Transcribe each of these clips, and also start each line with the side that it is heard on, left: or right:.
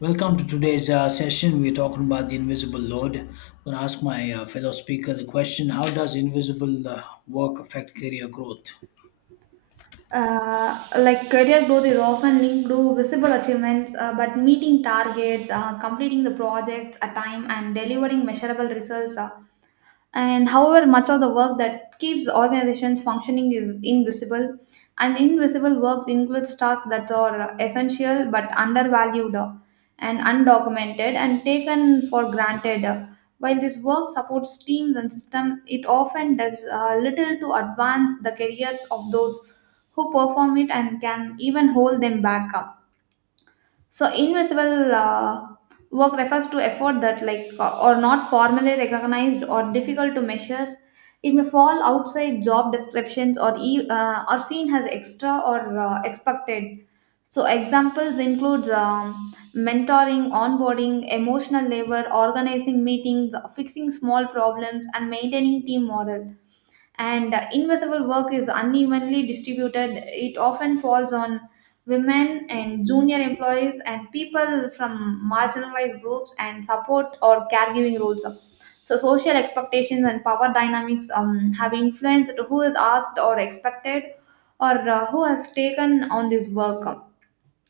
left: Welcome to today's session. We're talking about the invisible load. I'm going to ask my fellow speaker the question: how does invisible work affect career growth?
right: Uh, like career growth is often linked to visible achievements, but meeting targets, completing the projects at time, and delivering measurable results. And however much of the work that keeps organizations functioning is invisible, and invisible works include tasks that are essential but undervalued, and undocumented and taken for granted. While this work supports teams and systems, it often does little to advance the careers of those who perform it and can even hold them back up. So invisible work refers to effort that or not formally recognized or difficult to measure. It may fall outside job descriptions or or seen as extra or expected. So examples includes mentoring, onboarding, emotional labor, organizing meetings, fixing small problems, and maintaining team morale. And invisible work is unevenly distributed. It often falls on women and junior employees and people from marginalized groups and support or caregiving roles. So, social expectations and power dynamics have influenced who is asked or expected, or who has taken on this work.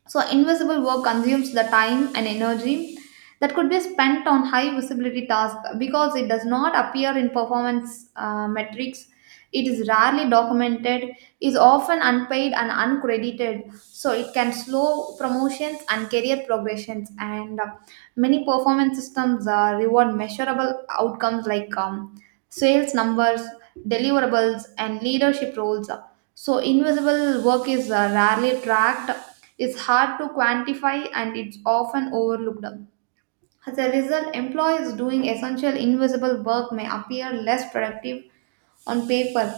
right: So, invisible work consumes the time and energy that could be spent on high visibility tasks because it does not appear in performance metrics. It is rarely documented, is often unpaid and uncredited, so it can slow promotions and career progressions. And many performance systems reward measurable outcomes like sales numbers, deliverables, and leadership roles. So, invisible work is rarely tracked, it's hard to quantify, and it's often overlooked. As a result, employees doing essential invisible work may appear less productive on paper.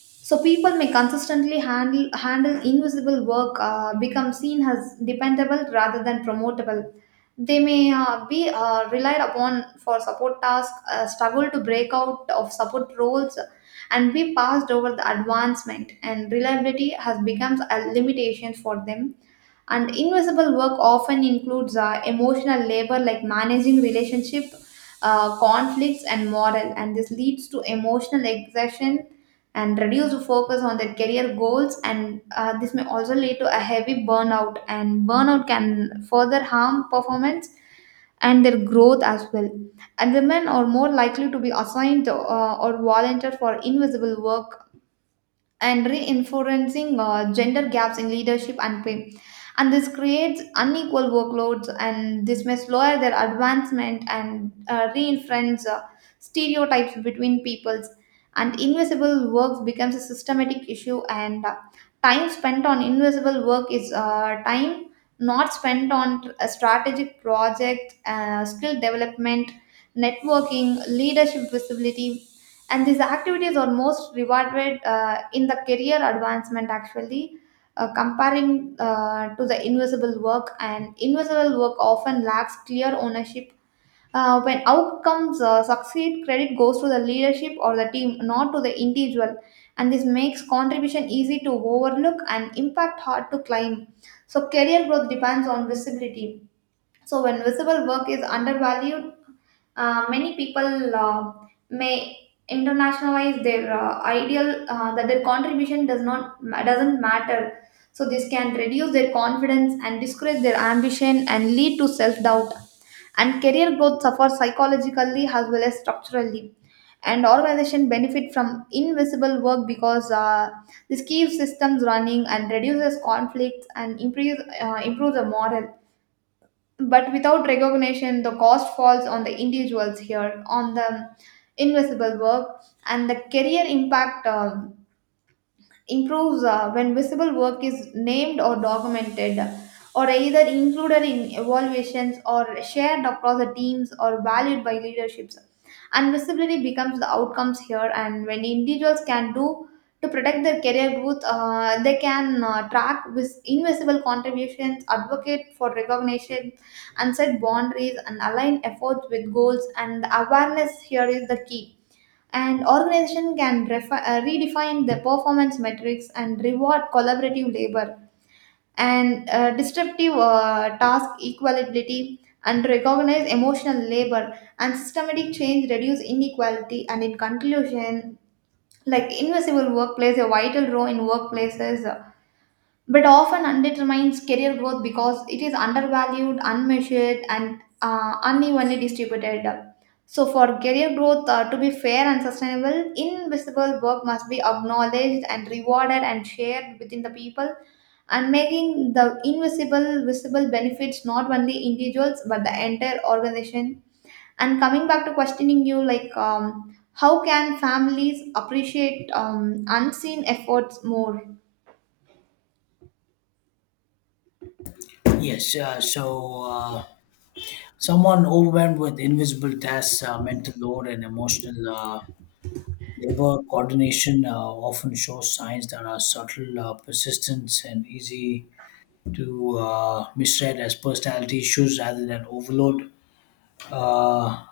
right: So people may consistently handle invisible work, become seen as dependable rather than promotable. They may be relied upon for support tasks, struggle to break out of support roles, and be passed over the advancement. And reliability has becomes a limitation for them. And invisible work often includes emotional labor like managing relationship conflicts and moral, and this leads to emotional exhaustion and reduced focus on their career goals. And this may also lead to a heavy burnout, and burnout can further harm performance and their growth as well. And the men are more likely to be assigned or volunteer for invisible work and reinforcing gender gaps in leadership and pay. And this creates unequal workloads, and this may slow their advancement and reinforce stereotypes between peoples. And invisible work becomes a systematic issue. And time spent on invisible work is time not spent on a strategic project, skill development, networking, leadership visibility, and these activities are most rewarded in the career advancement actually, comparing to the invisible work. And invisible work often lacks clear ownership. When outcomes succeed, credit goes to the leadership or the team, not to the individual, and this makes contribution easy to overlook and impact hard to climb. So career growth depends on visibility. So when visible work is undervalued, many people may internationalize their ideal that their contribution doesn't matter. So this can reduce their confidence and discourage their ambition and lead to self doubt. And career growth suffers psychologically as well as structurally. And organization benefit from invisible work because this keeps systems running and reduces conflicts and improves the morale, but without recognition, the cost falls on the individuals here, on the invisible work, and the career impact. Improves when visible work is named or documented or either included in evaluations or shared across the teams or valued by leaderships, and visibility becomes the outcomes here. And when individuals can do to protect their career growth, they can track with invisible contributions, advocate for recognition and set boundaries and align efforts with goals, and awareness here is the key. And organization can redefine the performance metrics and reward collaborative labor and disruptive task equality and recognize emotional labor, and systematic change reduce inequality. And in conclusion, like, invisible work plays a vital role in workplaces, but often undermines career growth because it is undervalued, unmeasured, and unevenly distributed. So, for career growth to be fair and sustainable, invisible work must be acknowledged and rewarded and shared within the people, and making the invisible visible benefits not only individuals but the entire organization. And coming back to questioning you, like, how can families appreciate unseen efforts more?
left: Yes, so someone overwhelmed with invisible tasks, mental load, and emotional labor coordination often shows signs that are subtle, persistent, and easy to misread as personality issues rather than overload. Uh,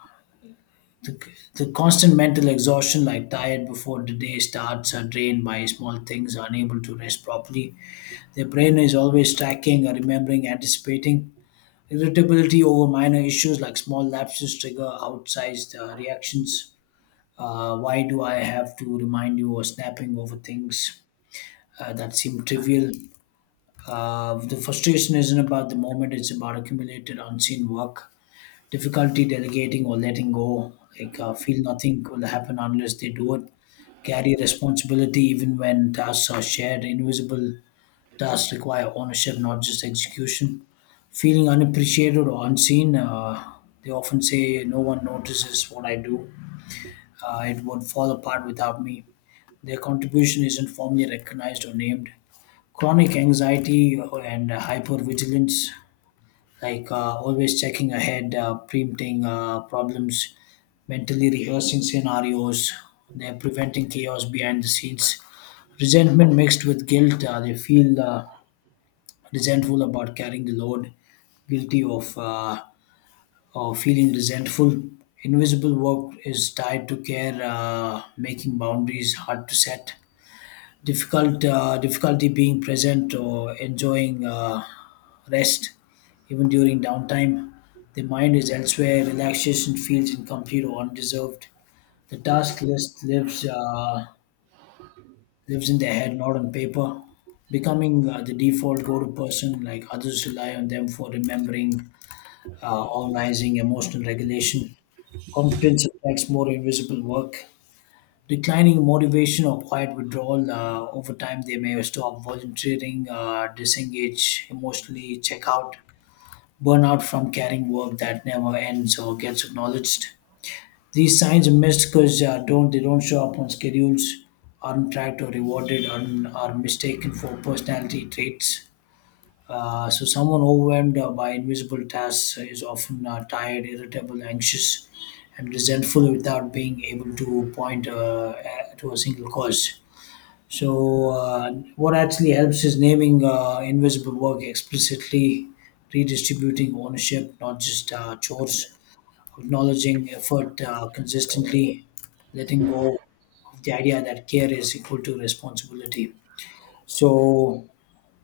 left: The, the constant mental exhaustion, like tired before the day starts, are drained by small things, unable to rest properly. Their brain is always tracking, remembering, anticipating. Irritability over minor issues, like small lapses trigger outsized reactions. Why do I have to remind you, or snapping over things that seem trivial? The frustration isn't about the moment, it's about accumulated unseen work, difficulty delegating or letting go. Like, feel nothing will happen unless they do it. Carry responsibility even when tasks are shared. Invisible tasks require ownership, not just execution. Feeling unappreciated or unseen. They often say, no one notices what I do. It would fall apart without me. Their contribution isn't formally recognized or named. Chronic anxiety and hypervigilance, like always checking ahead, preempting problems, mentally rehearsing scenarios. They're preventing chaos behind the scenes. Resentment mixed with guilt. They feel resentful about carrying the load, guilty of feeling resentful. Invisible work is tied to care, making boundaries hard to set, difficulty being present or enjoying rest. Even during downtime the mind is elsewhere, relaxation feels incomplete or undeserved. The task list lives in their head, not on paper. Becoming the default go-to person, like others rely on them for remembering, organizing, emotional regulation. Competence attracts more invisible work. Declining motivation or quiet withdrawal, over time, they may stop volunteering, disengage emotionally, check out, burn out from carrying work that never ends or gets acknowledged. These signs are missed because don't they don't show up on schedules, aren't tracked or rewarded, and are mistaken for personality traits. So, someone overwhelmed by invisible tasks is often tired, irritable, anxious, and resentful without being able to point to a single cause. So, what actually helps is naming invisible work explicitly, redistributing ownership, not just chores, acknowledging effort consistently, letting go of the idea that care is equal to responsibility. So,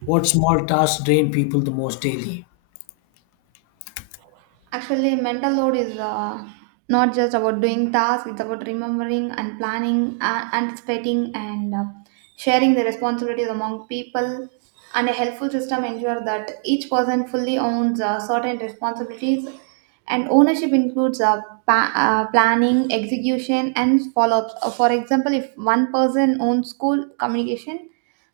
left: what small tasks drain people the most daily?
right: Actually, mental load is not just about doing tasks, it's about remembering and planning, anticipating, and sharing the responsibilities among people. And a helpful system ensures that each person fully owns certain responsibilities, and ownership includes planning, execution, and follow ups. For example, if one person owns school communication,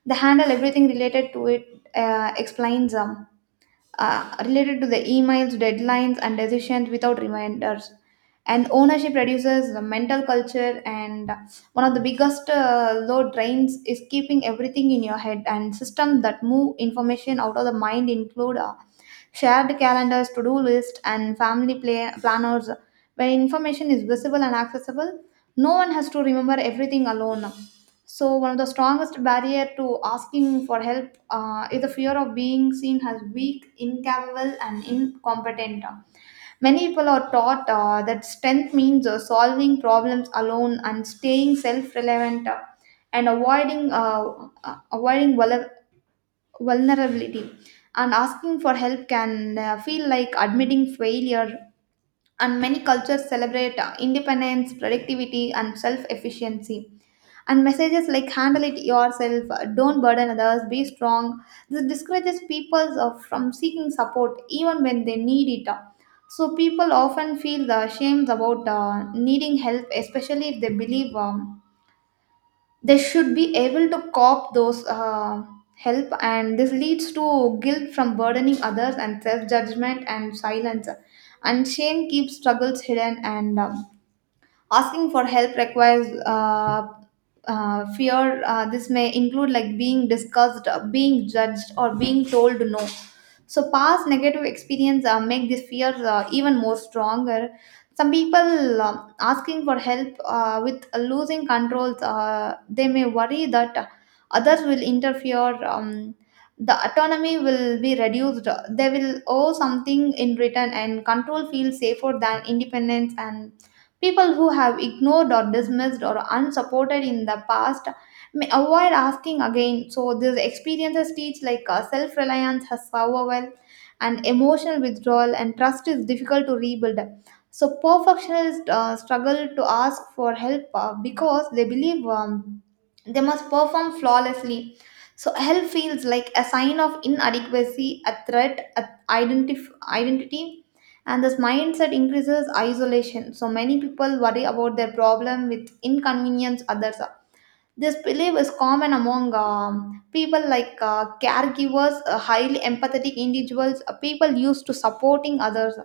right: they handle everything related to it, explains them related to the emails, deadlines, and decisions without reminders. And ownership reduces the mental culture. And one of the biggest load drains is keeping everything in your head. And systems that move information out of the mind include shared calendars, to do lists, and family planners. When information is visible and accessible, no one has to remember everything alone. So, one of the strongest barrier to asking for help is the fear of being seen as weak, incapable, and incompetent. Many people are taught that strength means solving problems alone and staying self-relevant and avoiding avoiding vulnerability. And asking for help can feel like admitting failure, and many cultures celebrate independence, productivity, and self efficiency. And messages like handle it yourself, don't burden others, be strong. This discourages people from seeking support even when they need it. So people often feel the shame about needing help, especially if they believe they should be able to cop those help, and this leads to guilt from burdening others and self-judgment and silence, and shame keeps struggles hidden. And asking for help requires fear. This may include like being discussed, being judged or being told no. So past negative experience make this fear even more stronger. Some people, asking for help with losing control, they may worry that others will interfere. The autonomy will be reduced, they will owe something in return, and control feels safer than independence. And people who have ignored or dismissed or unsupported in the past may avoid asking again. So these experiences teach, like, self-reliance has survival and emotional withdrawal, and trust is difficult to rebuild. So perfectionists struggle to ask for help because they believe they must perform flawlessly. So help feels like a sign of inadequacy, a threat, a identity, and this mindset increases isolation. So many people worry about their problem with inconvenience others. This belief is common among people like caregivers, highly empathetic individuals, people used to supporting others.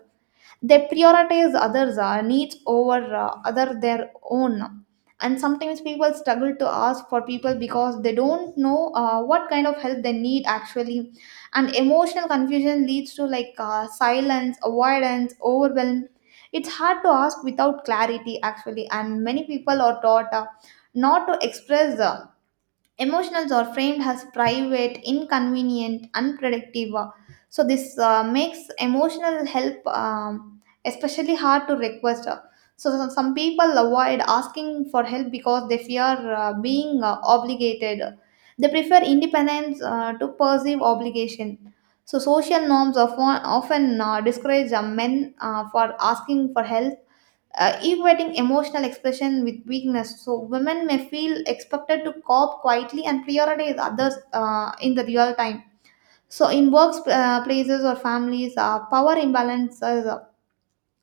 right: They prioritize others needs over other their own. And sometimes people struggle to ask for people because they don't know what kind of help they need actually, and emotional confusion leads to, like, silence, avoidance, overwhelm. It's hard to ask without clarity actually, and many people are taught not to express emotionals are framed as private, inconvenient, unproductive. So this makes emotional help especially hard to request. So some people avoid asking for help because they fear being obligated. They prefer independence to perceive obligation. So social norms often discourage men for asking for help, equating emotional expression with weakness. So women may feel expected to cope quietly and prioritize others in the real time. So in works places or families, power imbalance is,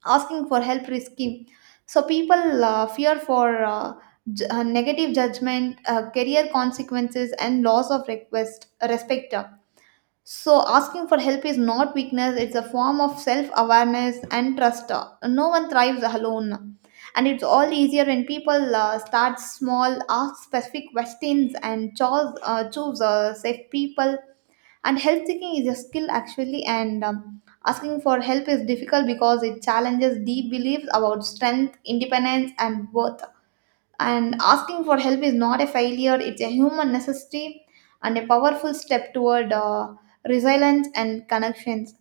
right: asking for help risky. So people fear for negative judgment, career consequences, and loss of request respect. So, asking for help is not weakness, it's a form of self awareness and trust. No one thrives alone. And it's all easier when people start small, ask specific questions, and choose safe people. And help seeking is a skill actually, and asking for help is difficult because it challenges deep beliefs about strength, independence, and worth, and asking for help is not a failure, it's a human necessity and a powerful step toward resilience and connections.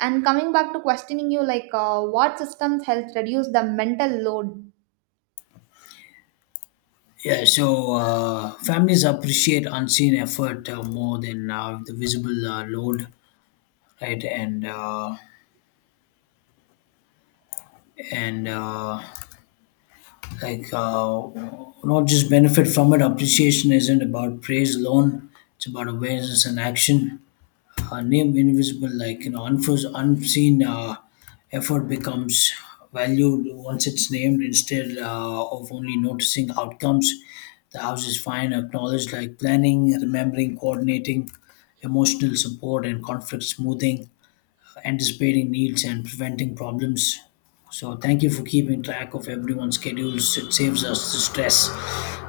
right: And coming back to questioning you, like, what systems help reduce the mental load?
left: Yeah, so families appreciate unseen effort more than the visible load, right? And like not just benefit from it. Appreciation isn't about praise alone; it's about awareness and action. Name invisible, like, you know, unseen effort becomes valued once it's named, instead of only noticing outcomes. The house is fine, acknowledged like planning, remembering, coordinating, emotional support and conflict smoothing, anticipating needs and preventing problems. So, thank you for keeping track of everyone's schedules, it saves us the stress.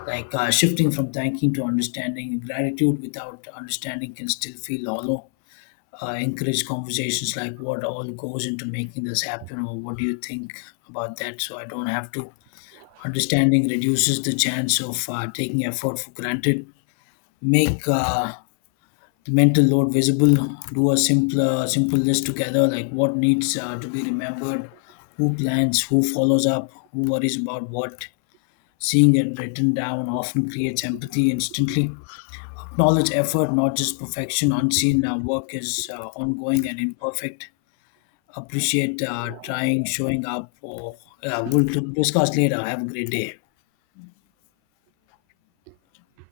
left: Like, shifting from thanking to understanding, gratitude without understanding can still feel hollow. Encourage conversations like what all goes into making this happen, or what do you think about that so I don't have to. Understanding reduces the chance of taking effort for granted. Make the mental load visible. Do a simple list together, like what needs to be remembered, who plans, who follows up, who worries about what. Seeing it written down often creates empathy instantly. Acknowledge effort, not just perfection. Unseen work is ongoing and imperfect. Appreciate trying, showing up. Or, yeah, we'll discuss later. Have a great day.